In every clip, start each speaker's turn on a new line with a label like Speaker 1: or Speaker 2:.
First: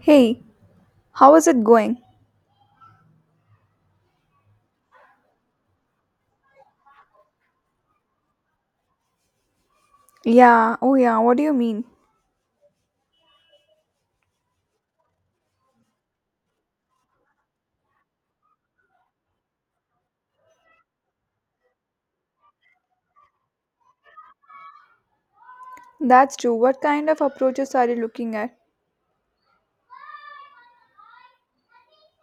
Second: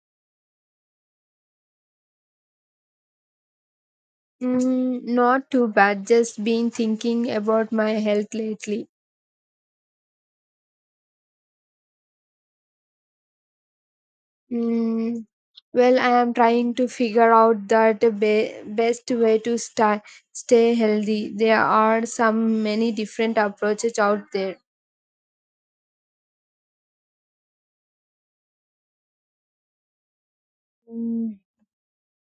Speaker 1: Hey, how is it going?
Speaker 2: Not too bad. Just been thinking about my health lately.
Speaker 1: Yeah, oh yeah, what do you mean?
Speaker 2: Mm, well, I am trying to figure out that best way to stay healthy. There are some many different approaches out there.
Speaker 1: That's true. What kind of approaches are you looking at?
Speaker 2: Mm,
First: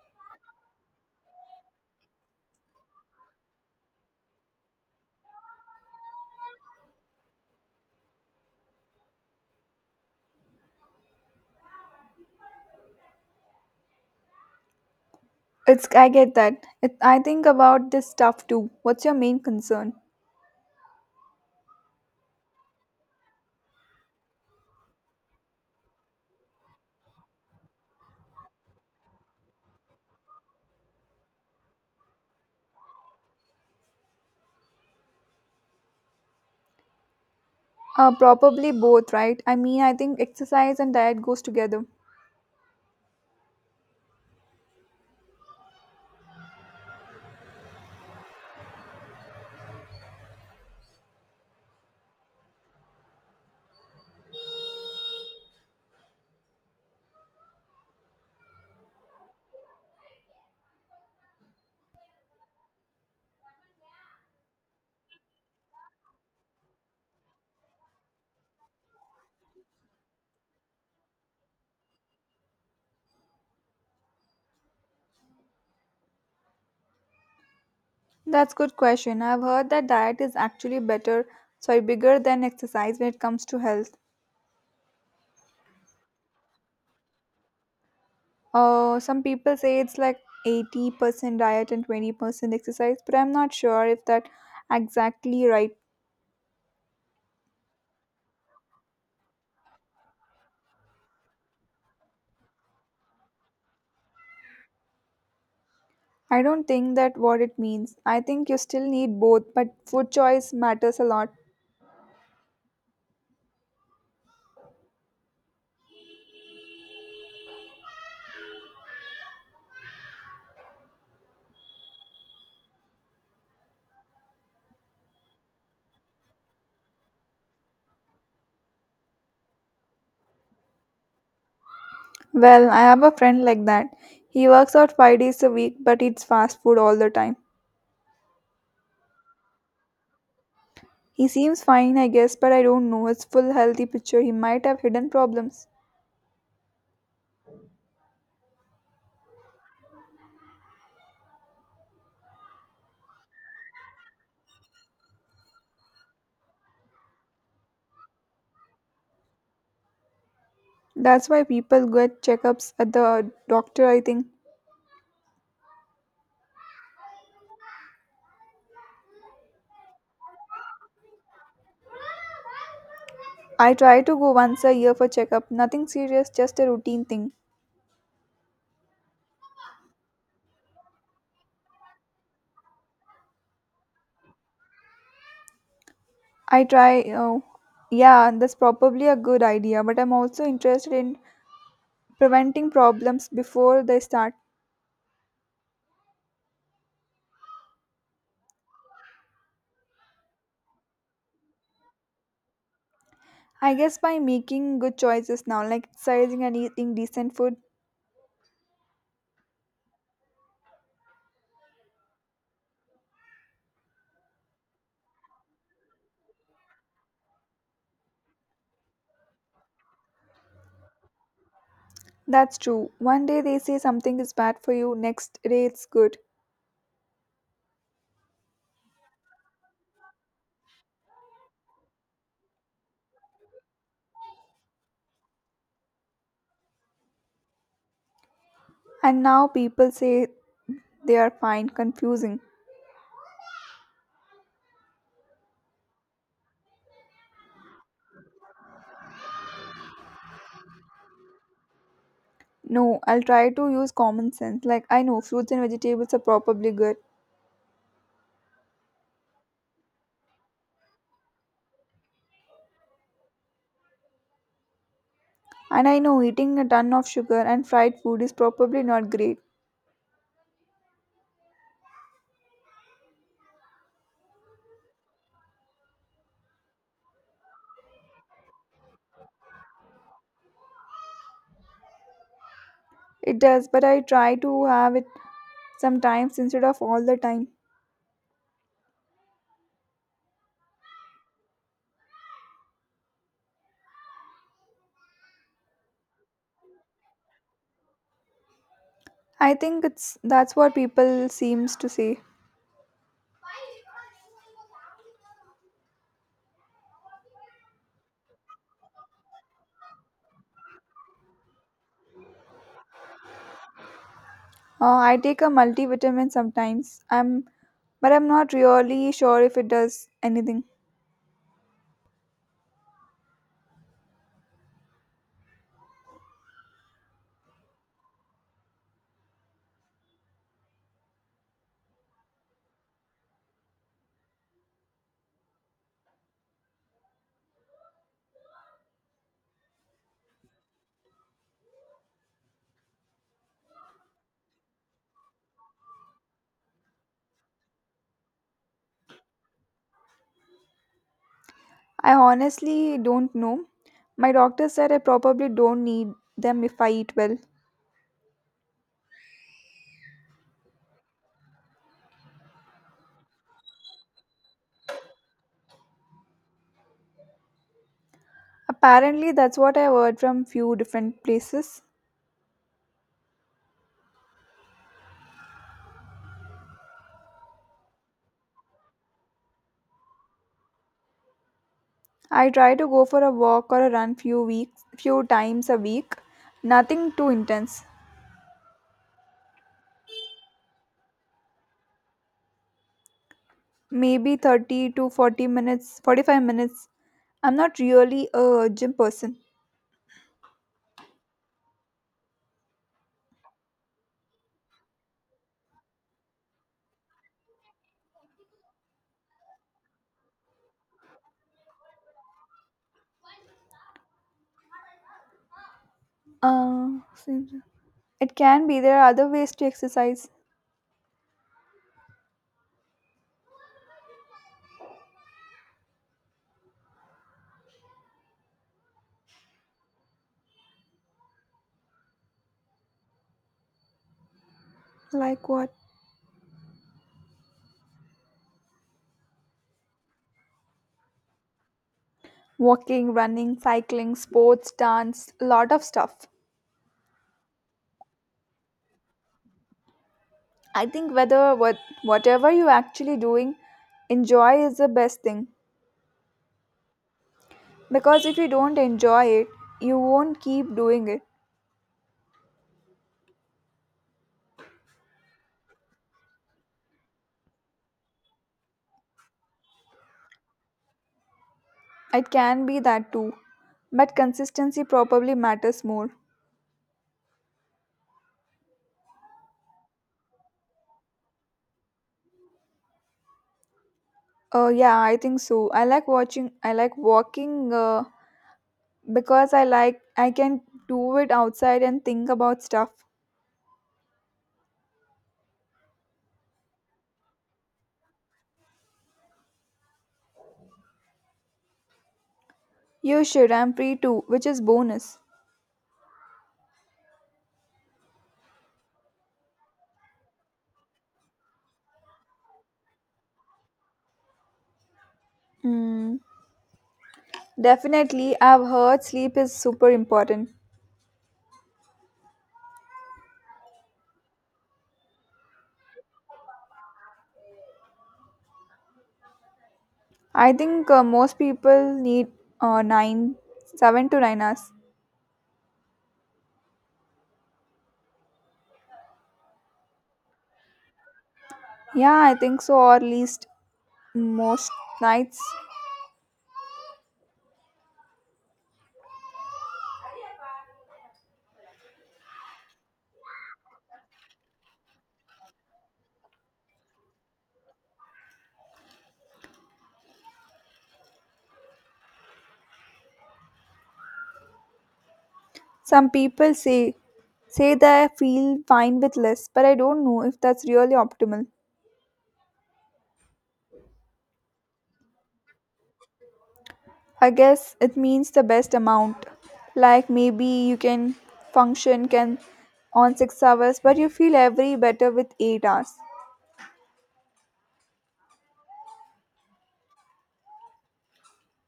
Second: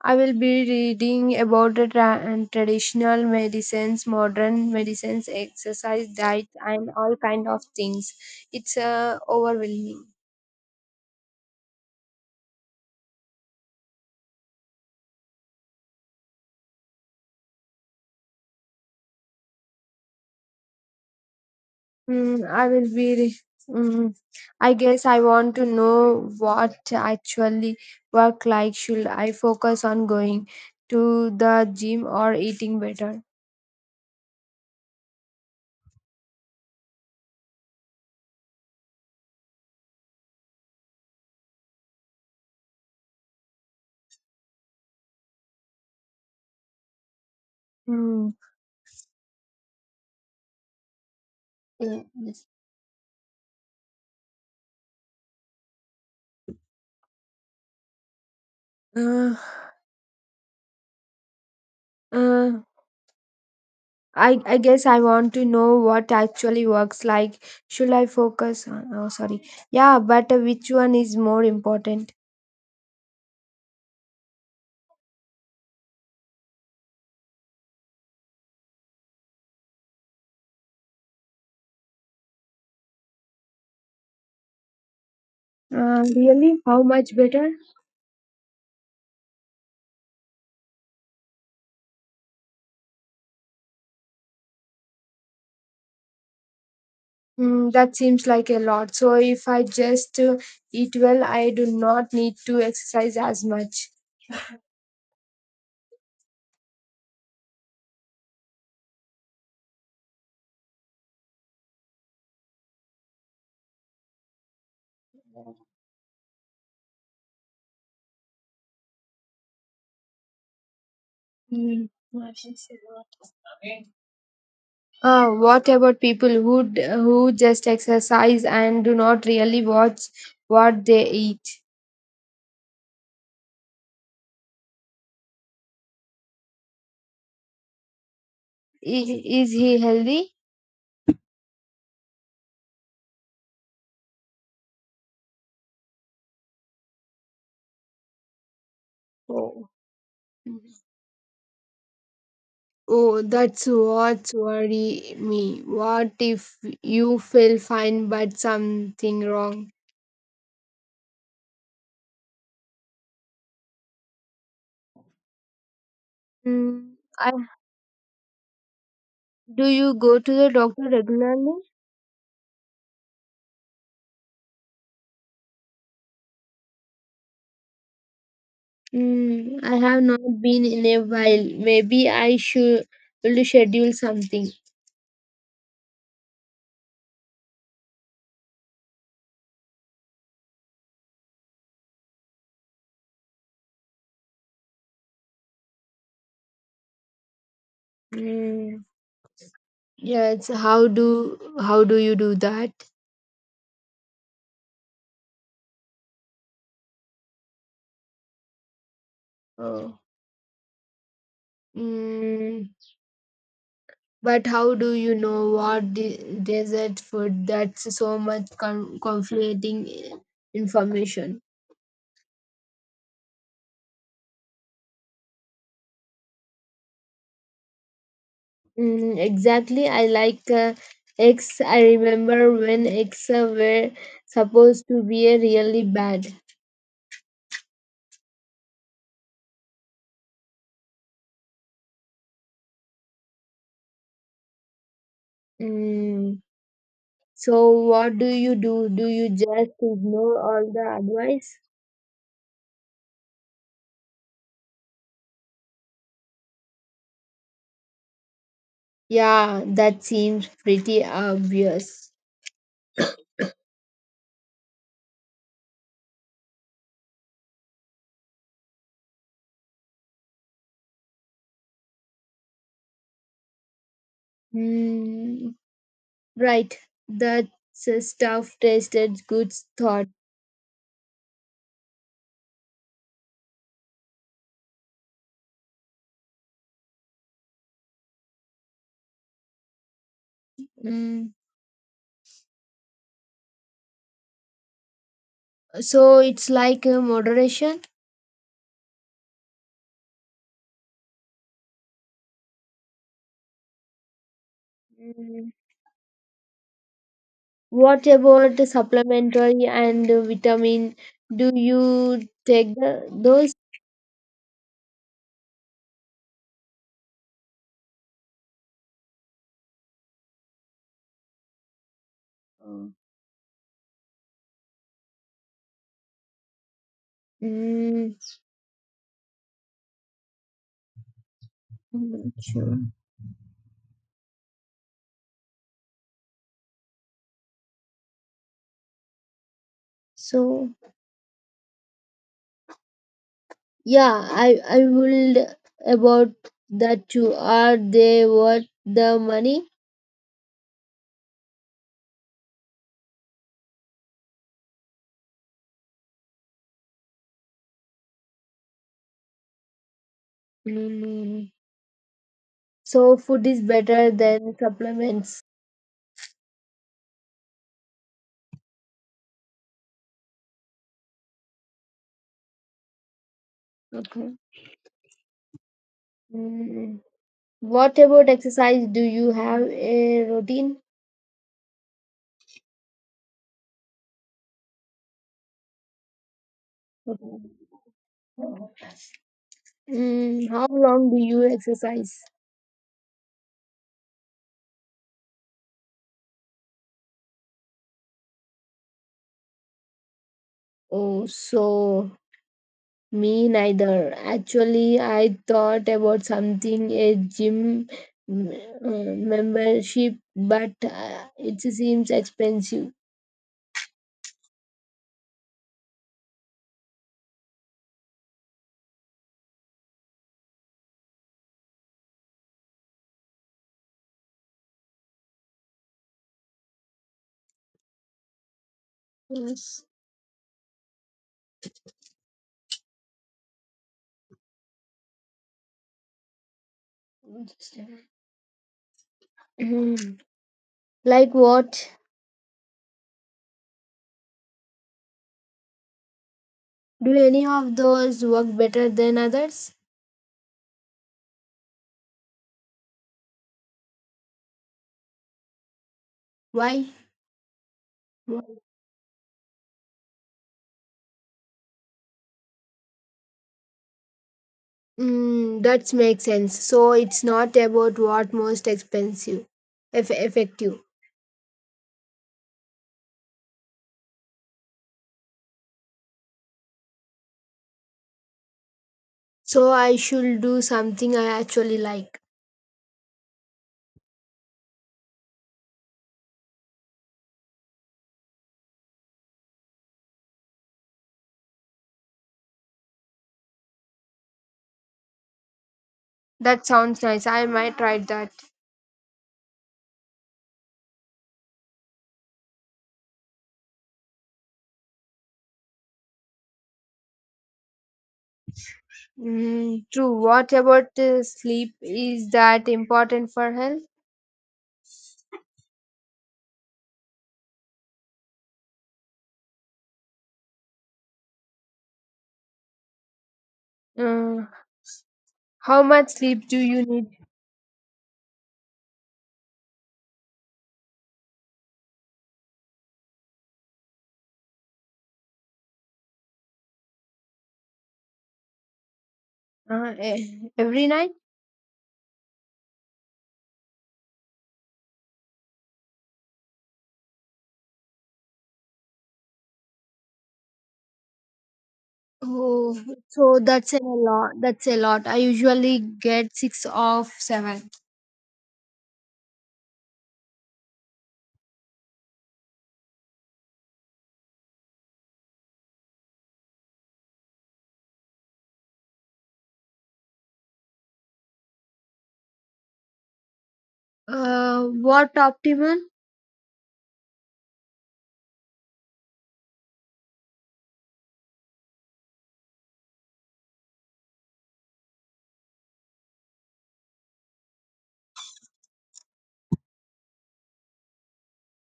Speaker 2: I will be reading about the tra- and traditional medicines, modern medicines, exercise, diet, and all kind of things. It's overwhelming.
Speaker 1: It's I get that. I think about this stuff too. What's your main concern?
Speaker 2: Mm, I will be. Re- mm, I guess I want to know what actually work like. Should I focus on going to the gym or eating better?
Speaker 1: Probably both, right? I mean, I think exercise and diet goes together.
Speaker 2: Mm. Yeah, yes. Uh, uh, I guess I want to know what actually works like. Should I focus on? Oh, sorry. Yeah, but which one is more important?
Speaker 1: That's good question. I've heard that diet is actually better, sorry, bigger than exercise when it comes to health.
Speaker 2: Really? How much better?
Speaker 1: Some people say it's like 80% diet and 20% exercise, but I'm not sure if that exactly right.
Speaker 2: Mm, that seems like a lot. So if I just eat well, I do not need to exercise as much.
Speaker 1: I don't think that what it means. I think you still need both, but food choice matters a lot.
Speaker 2: Mm. What about people who just exercise and do not really watch what they eat?
Speaker 1: Well, I have a friend like that. He works out 5 days a week but eats fast food all the time.
Speaker 2: Is, is he healthy?
Speaker 1: He seems fine, I guess, but I don't know his full healthy picture. He might have hidden problems.
Speaker 2: Oh. Oh, that's what's worry me. What if you feel fine but something wrong?
Speaker 1: That's why people get checkups at the doctor, I think.
Speaker 2: Mm, I, do you go to the doctor regularly?
Speaker 1: I try to go once a year for checkup. Nothing serious, just a routine thing.
Speaker 2: Mm, I have not been in a while. Maybe I should will schedule something.
Speaker 1: Oh, yeah, that's probably a good idea, but I'm also interested in preventing problems before they start.
Speaker 2: Mm, yes. How do you do that?
Speaker 1: I guess by making good choices now, like exercising and eating decent food.
Speaker 2: Oh. Mm, but how do you know what desert food? That's so much conflicting information.
Speaker 1: That's true. One day they say something is bad for you, next day it's good.
Speaker 2: Mm, exactly. I like eggs. I remember when eggs were supposed to be really bad.
Speaker 1: And now people say they are fine, confusing.
Speaker 2: Mm. So what do you do? Do you just ignore all the advice?
Speaker 1: No, I'll try to use common sense. Like, I know fruits and vegetables are probably good.
Speaker 2: Yeah, that seems pretty obvious.
Speaker 1: And I know eating a ton of sugar and fried food is probably not great.
Speaker 2: Hmm, right, that's a stuff tasted good thought.
Speaker 1: It does, but I try to have it sometimes instead of all the time.
Speaker 2: Hmm, so it's like a moderation.
Speaker 1: I think it's That's what people seems to say.
Speaker 2: Hmm. What about the supplementary and the vitamin? Do you take those?
Speaker 1: I take a multivitamin sometimes. But I'm not really sure if it does anything.
Speaker 2: Hmm. Hmm. So I would about that too. Are they worth the money?
Speaker 1: I honestly don't know. My doctor said I probably don't need them if I eat well.
Speaker 2: Mm, so food is better than supplements.
Speaker 1: Apparently, that's what I heard from few different places.
Speaker 2: Okay. Mm. What about exercise? Do you have a routine?
Speaker 1: I try to go for a walk or a run few times a week. Nothing
Speaker 2: Okay.
Speaker 1: too intense.
Speaker 2: Mm, how long do you exercise?
Speaker 1: Maybe 30 to 40 minutes, 45 minutes. I'm not really a gym person.
Speaker 2: Oh, so me neither. Actually, I thought about something a gym mm, membership, but it seems expensive.
Speaker 1: Uh, It can be. There are other ways to exercise.
Speaker 2: Yes.
Speaker 1: Like what?
Speaker 2: Mm. Like what?
Speaker 1: Walking, running, cycling, sports, dance, a lot of stuff.
Speaker 2: Do any of those work better than others?
Speaker 1: I think whatever you're actually doing, enjoy is the best thing.
Speaker 2: Why?
Speaker 1: Because if you don't enjoy it, you won't keep doing it.
Speaker 2: Mm, that makes sense. So it's not about what most expensive, effective.
Speaker 1: It can be that too. But consistency probably matters more.
Speaker 2: So I should do something I actually like.
Speaker 1: Yeah, I think so. I like walking because I can do it outside and think about stuff.
Speaker 2: That sounds nice. I might try that.
Speaker 1: You should. I'm free too, which is bonus.
Speaker 2: Mm, true. What about sleep? Is that important for health?
Speaker 1: Hmm. Definitely, I've heard sleep is super important.
Speaker 2: Uh, how much sleep do you need
Speaker 1: I think most people need uh, nine, 7 to 9 hours.
Speaker 2: every night?
Speaker 1: Yeah, I think so, or at least most nights.
Speaker 2: Oh, so that's a lot. That's a lot. I usually get six of seven.
Speaker 1: Some people say they feel fine with less, but I don't know if that's really optimal.
Speaker 2: What optimal?
Speaker 1: I guess it means the best amount. Like maybe you can function can on 6 hours, but you feel every better with 8 hours.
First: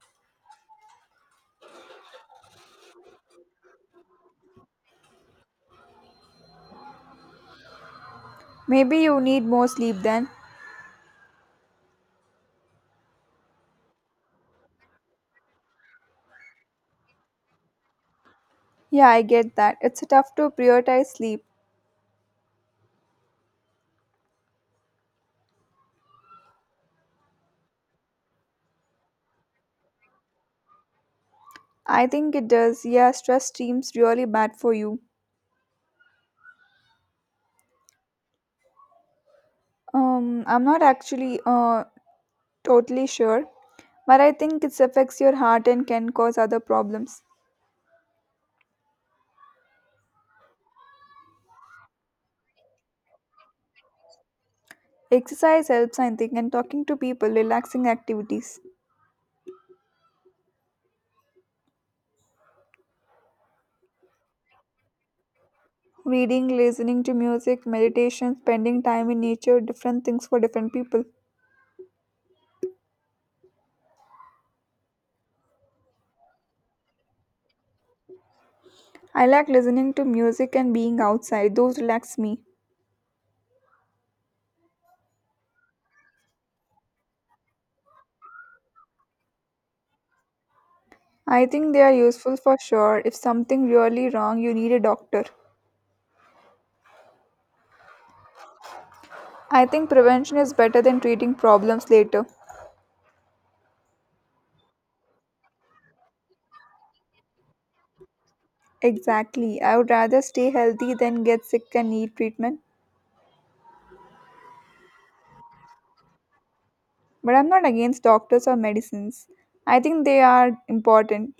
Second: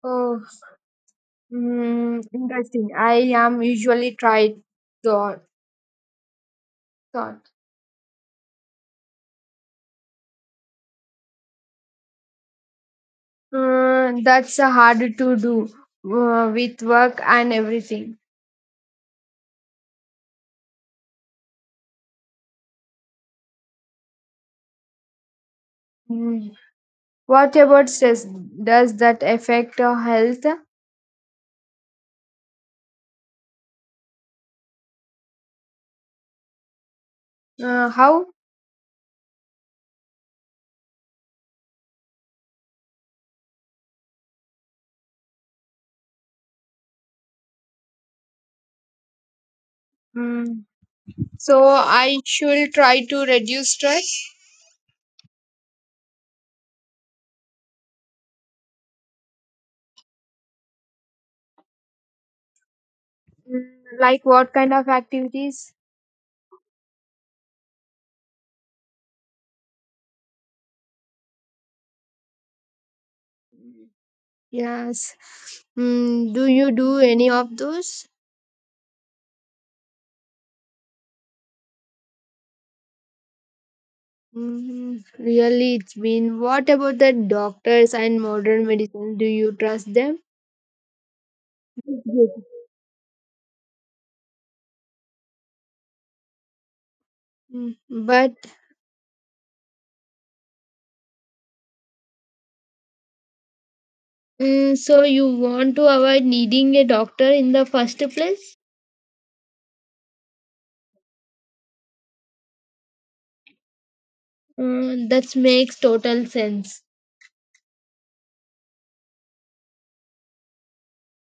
Speaker 2: Oh, mm, interesting. I am usually tried thought. thought.
Speaker 1: Maybe you need more sleep then.
Speaker 2: That's hard to do with work and everything.
Speaker 1: Yeah, I get that. It's tough to prioritize sleep.
Speaker 2: Mm, what about stress? Does that affect our health?
Speaker 1: I think it does. Yeah, stress seems really bad for you.
Speaker 2: How?
Speaker 1: I'm not actually totally sure, but I think it affects your heart and can cause other problems.
Speaker 2: Mm, so I should try to reduce stress.
Speaker 1: Exercise helps, I think, and talking to people, relaxing activities,
Speaker 2: Mm, like what kind of activities?
Speaker 1: reading, listening to music, meditation, spending time in nature, different things for different people.
Speaker 2: Yes. Mm, do you do any of those?
Speaker 1: I like listening to music and being outside. Those relax me.
Speaker 2: Mm, really, it's been. What about the doctors and modern medicine? Do you trust them?
Speaker 1: I think they are
Speaker 2: Yes.
Speaker 1: useful for sure. If something really wrong, you need a doctor.
Speaker 2: Mm, But
Speaker 1: I think prevention is better than treating problems later.
Speaker 2: so you want to avoid needing a doctor in the first place?
Speaker 1: Exactly. I would rather stay healthy than get sick and need treatment.
Speaker 2: Mm, that makes total sense.
Speaker 1: But I'm not against doctors or medicines. I think they are important,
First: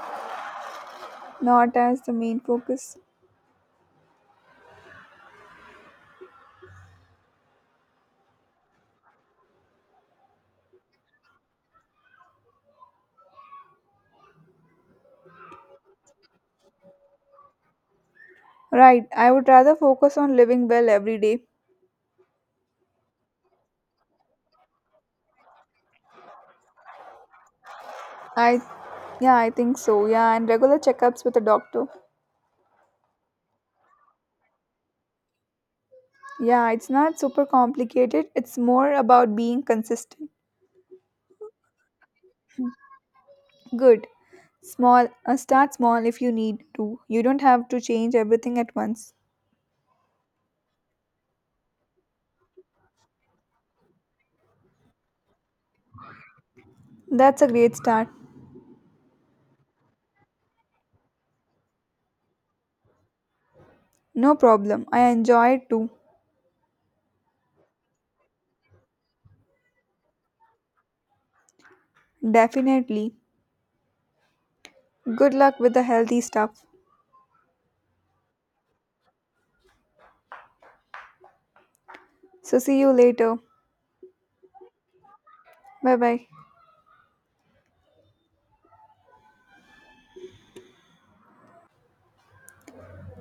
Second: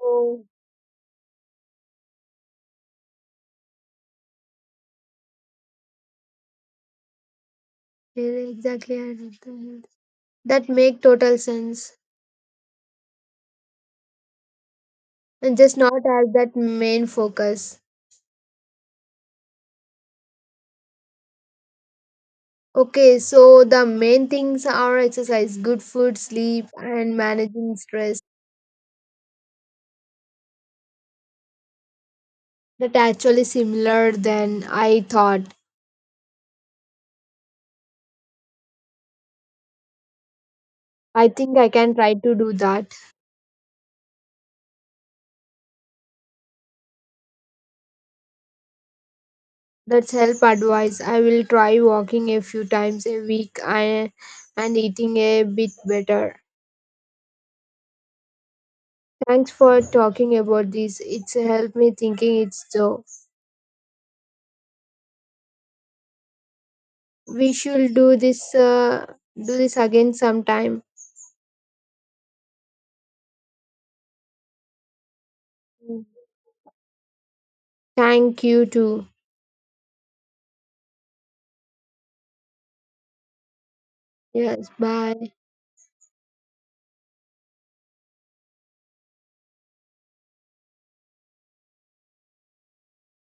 Speaker 2: Oh,
Speaker 1: not as the main focus.
Speaker 2: yeah, exactly. I did that. That make total sense, and just not as that main focus.
Speaker 1: Right. I would rather focus on living well every day.
Speaker 2: Okay, so the main things are exercise, good food, sleep, and managing stress.
Speaker 1: I Yeah, I think so. Yeah, and regular checkups with a doctor.
Speaker 2: That actually similar than I thought.
Speaker 1: Yeah, it's not super complicated. It's more about being consistent.
Speaker 2: I think I can try to do that.
Speaker 1: Good. Small, start small if you need to. You don't have to change everything at once.
Speaker 2: That's help advice. I will try walking a few times a week and eating a bit better.
Speaker 1: That's a great start.
Speaker 2: Thanks for talking about this. It's helped me thinking it's so.
Speaker 1: No problem. I enjoy it too.
Speaker 2: We should do this do this again sometime.
Speaker 1: Definitely. Good luck with the healthy stuff.
Speaker 2: Thank you too.
Speaker 1: So see you later.
Speaker 2: Yes, bye.
Speaker 1: Bye bye.